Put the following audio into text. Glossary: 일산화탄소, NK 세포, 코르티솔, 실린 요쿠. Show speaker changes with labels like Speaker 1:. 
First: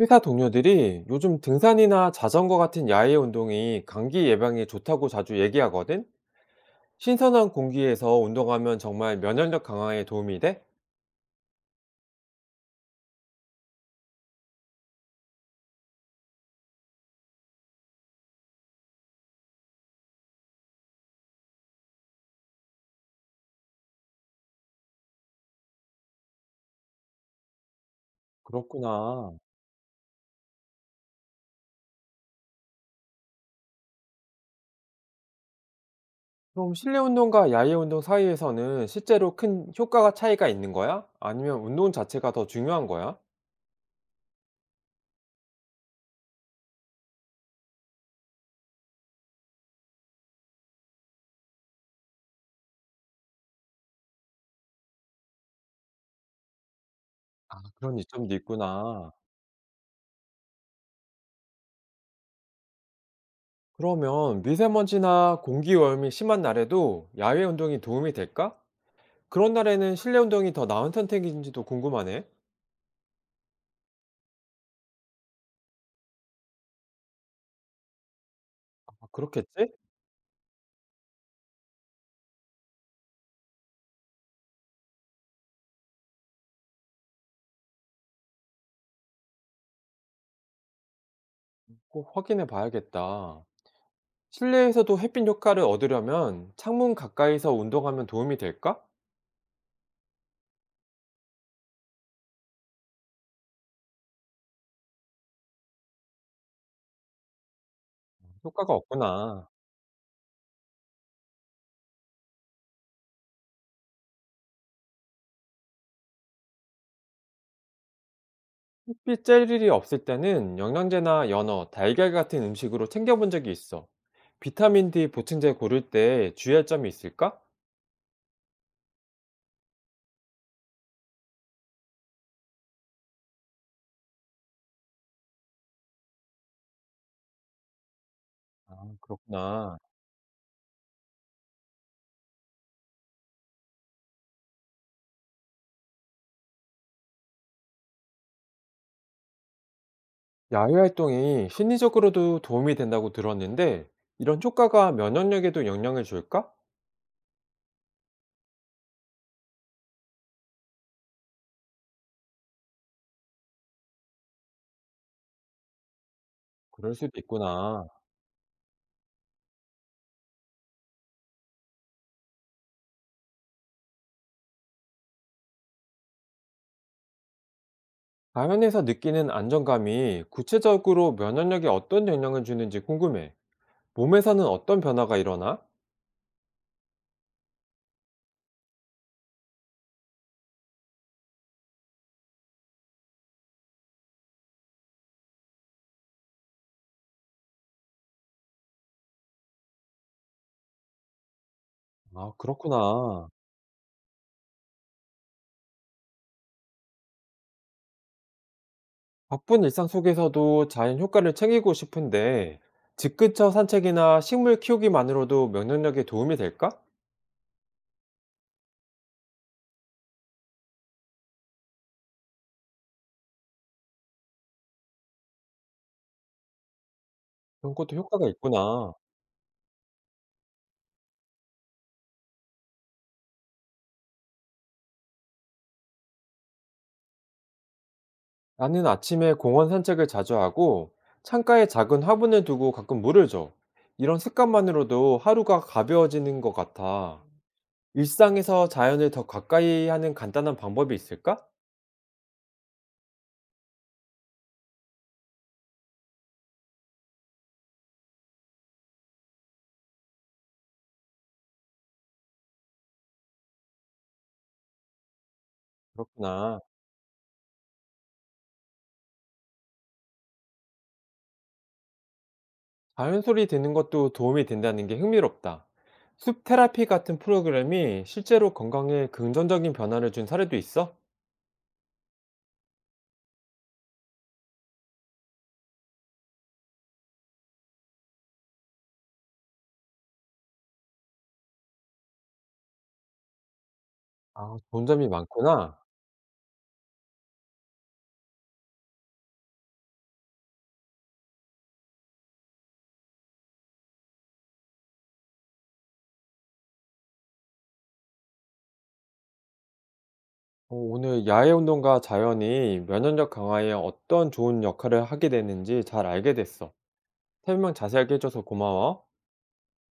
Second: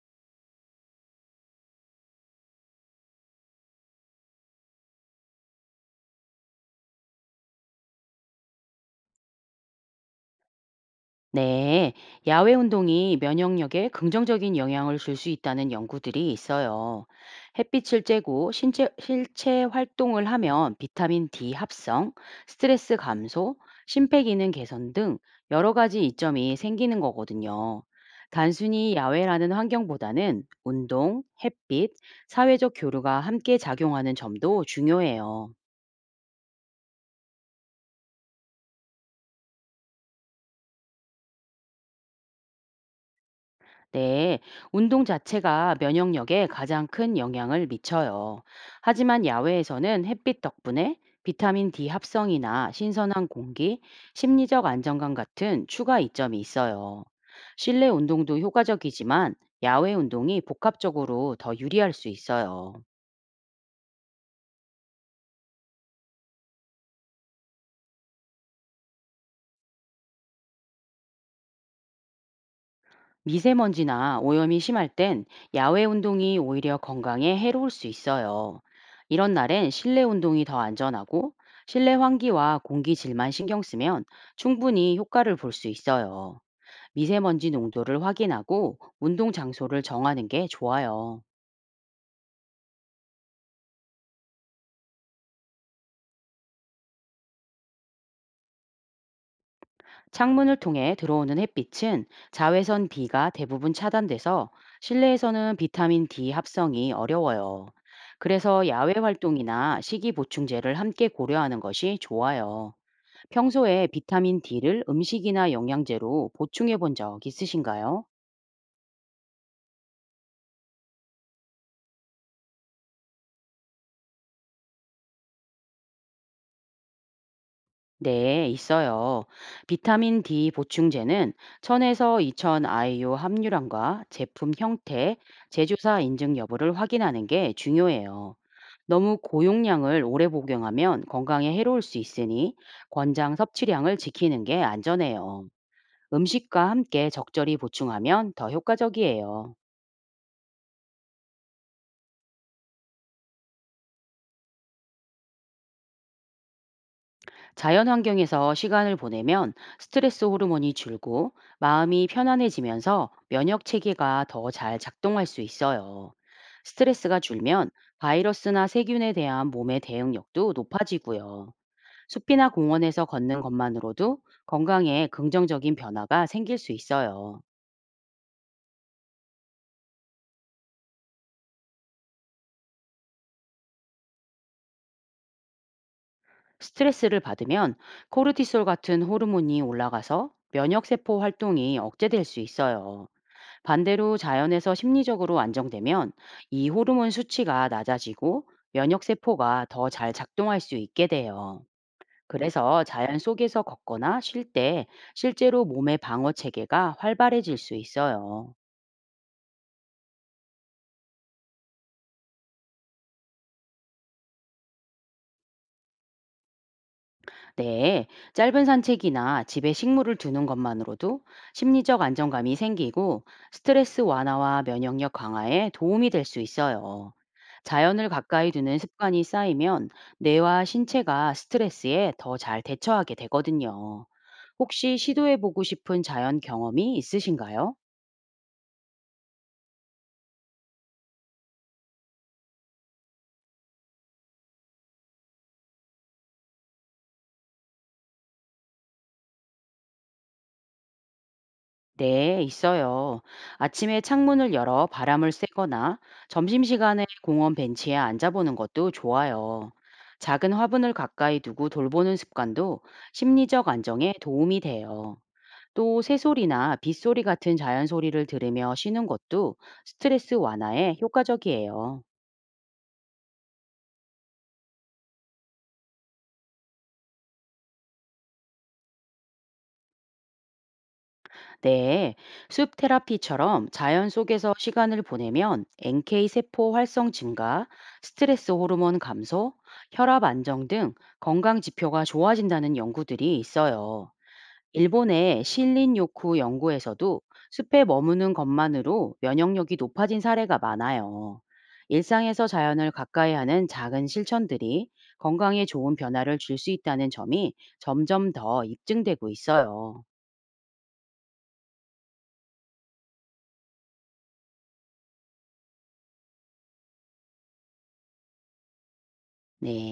Speaker 1: 회사 동료들이 요즘 등산이나 자전거 같은 야외 운동이 감기 예방에 좋다고 자주 얘기하거든? 신선한 공기에서 운동하면 정말 면역력 강화에 도움이 돼?
Speaker 2: 네, 야외 운동이 면역력에 긍정적인 영향을 줄 수 있다는 연구들이 있어요. 햇빛을 쬐고 실체 활동을 하면 비타민 D 합성, 스트레스 감소, 심폐 기능 개선 등 여러 가지 이점이 생기는 거거든요. 단순히
Speaker 1: 그렇구나.
Speaker 2: 야외라는 환경보다는 운동, 햇빛, 사회적 교류가 함께 작용하는 점도 중요해요.
Speaker 1: 그럼 실내 운동과 야외 운동 사이에서는 실제로 큰 효과가 차이가 있는 거야? 아니면 운동 자체가 더 중요한 거야?
Speaker 2: 네, 운동 자체가 면역력에 가장 큰 영향을 미쳐요. 하지만 야외에서는 햇빛 덕분에 비타민 D 합성이나 신선한 공기, 심리적 안정감 같은 추가 이점이 있어요.
Speaker 1: 아,
Speaker 2: 실내
Speaker 1: 그런 이점도
Speaker 2: 운동도
Speaker 1: 있구나.
Speaker 2: 효과적이지만 야외 운동이 복합적으로 더 유리할 수 있어요.
Speaker 1: 그러면 미세먼지나 공기 오염이 심한 날에도 야외 운동이 도움이 될까? 그런 날에는 실내 운동이 더 나은 선택인지도 궁금하네.
Speaker 2: 미세먼지나 오염이 심할 땐 야외 운동이 오히려 건강에 해로울 수 있어요.
Speaker 1: 아,
Speaker 2: 이런
Speaker 1: 그렇겠지?
Speaker 2: 날엔 실내 운동이 더 안전하고 실내 환기와 공기 질만 신경 쓰면 충분히 효과를 볼 수 있어요. 미세먼지 농도를 확인하고 운동 장소를 정하는 게 좋아요.
Speaker 1: 꼭 확인해 봐야겠다. 실내에서도 햇빛 효과를 얻으려면 창문 가까이서 운동하면 도움이 될까?
Speaker 2: 창문을 통해 들어오는 햇빛은 자외선 B가 대부분 차단돼서 실내에서는 비타민 D 합성이 어려워요. 그래서
Speaker 1: 효과가
Speaker 2: 야외
Speaker 1: 없구나.
Speaker 2: 활동이나 식이 보충제를 함께 고려하는 것이 좋아요. 평소에 비타민 D를 음식이나 영양제로 보충해 본 적 있으신가요?
Speaker 1: 햇빛 쬐일 일이 없을 때는 영양제나 연어, 달걀 같은 음식으로 챙겨본 적이 있어. 비타민 D 보충제 고를 때 주의할 점이 있을까?
Speaker 2: 네, 있어요. 비타민 D 보충제는 1000에서 2000 IU 함유량과 제품 형태, 제조사 인증 여부를 확인하는 게 중요해요.
Speaker 1: 아,
Speaker 2: 너무
Speaker 1: 그렇구나.
Speaker 2: 고용량을 오래 복용하면 건강에 해로울 수 있으니 권장 섭취량을 지키는 게 안전해요. 음식과 함께 적절히 보충하면 더 효과적이에요.
Speaker 1: 야외 활동이 심리적으로도 도움이 된다고 들었는데, 이런 효과가 면역력에도 영향을 줄까?
Speaker 2: 자연 환경에서 시간을 보내면 스트레스 호르몬이 줄고 마음이 편안해지면서 면역 체계가 더 잘 작동할 수 있어요.
Speaker 1: 그럴 수도
Speaker 2: 스트레스가 줄면
Speaker 1: 있구나.
Speaker 2: 바이러스나 세균에 대한 몸의 대응력도 높아지고요. 숲이나 공원에서 걷는 것만으로도 건강에 긍정적인 변화가 생길 수 있어요.
Speaker 1: 자연에서 느끼는 안정감이 구체적으로 면역력에 어떤 영향을 주는지 궁금해. 몸에서는 어떤 변화가 일어나?
Speaker 2: 스트레스를 받으면 코르티솔 같은 호르몬이 올라가서 면역세포 활동이 억제될 수 있어요. 반대로 자연에서 심리적으로 안정되면 이 호르몬 수치가 낮아지고 면역세포가 더 잘 작동할 수 있게 돼요.
Speaker 1: 아,
Speaker 2: 그래서 자연
Speaker 1: 그렇구나.
Speaker 2: 속에서 걷거나 쉴 때 실제로 몸의 방어 체계가 활발해질 수 있어요.
Speaker 1: 바쁜 일상 속에서도 자연 효과를 챙기고 싶은데, 집 근처 산책이나 식물 키우기만으로도 면역력에 도움이 될까?
Speaker 2: 네, 짧은 산책이나 집에 식물을 두는 것만으로도 심리적 안정감이 생기고 스트레스 완화와 면역력 강화에 도움이 될 수 있어요.
Speaker 1: 그런 것도
Speaker 2: 자연을
Speaker 1: 효과가
Speaker 2: 가까이 두는
Speaker 1: 있구나.
Speaker 2: 습관이 쌓이면 뇌와 신체가 스트레스에 더 잘 대처하게 되거든요. 혹시 시도해보고 싶은 자연 경험이 있으신가요?
Speaker 1: 나는 아침에 공원 산책을 자주 하고, 창가에 작은 화분을 두고 가끔 물을 줘. 이런 습관만으로도 하루가 가벼워지는 것 같아. 일상에서 자연을 더 가까이 하는 간단한 방법이 있을까?
Speaker 2: 네, 있어요. 아침에 창문을 열어 바람을 쐬거나 점심시간에 공원 벤치에 앉아보는 것도 좋아요. 작은 화분을 가까이 두고 돌보는 습관도 심리적 안정에 도움이 돼요. 또
Speaker 1: 그렇구나.
Speaker 2: 새소리나 빗소리 같은 자연 소리를 들으며 쉬는 것도 스트레스 완화에 효과적이에요.
Speaker 1: 자연 소리 듣는 것도 도움이 된다는 게 흥미롭다. 숲 테라피 같은 프로그램이 실제로 건강에 긍정적인 변화를 준 사례도 있어?
Speaker 2: 네, 숲 테라피처럼 자연 속에서 시간을 보내면 NK 세포 활성 증가, 스트레스 호르몬 감소, 혈압 안정 등 건강 지표가 좋아진다는 연구들이 있어요.
Speaker 1: 아, 좋은 점이
Speaker 2: 일본의
Speaker 1: 많구나.
Speaker 2: 실린 요쿠 연구에서도 숲에 머무는 것만으로 면역력이 높아진 사례가 많아요. 일상에서 자연을 가까이 하는 작은 실천들이 건강에 좋은 변화를 줄 수 있다는 점이 점점 더 입증되고 있어요.
Speaker 1: 오늘 야외 운동과 자연이 면역력 강화에 어떤 좋은 역할을 하게 되는지 잘 알게 됐어. 설명 자세하게 해줘서 고마워.
Speaker 2: 네.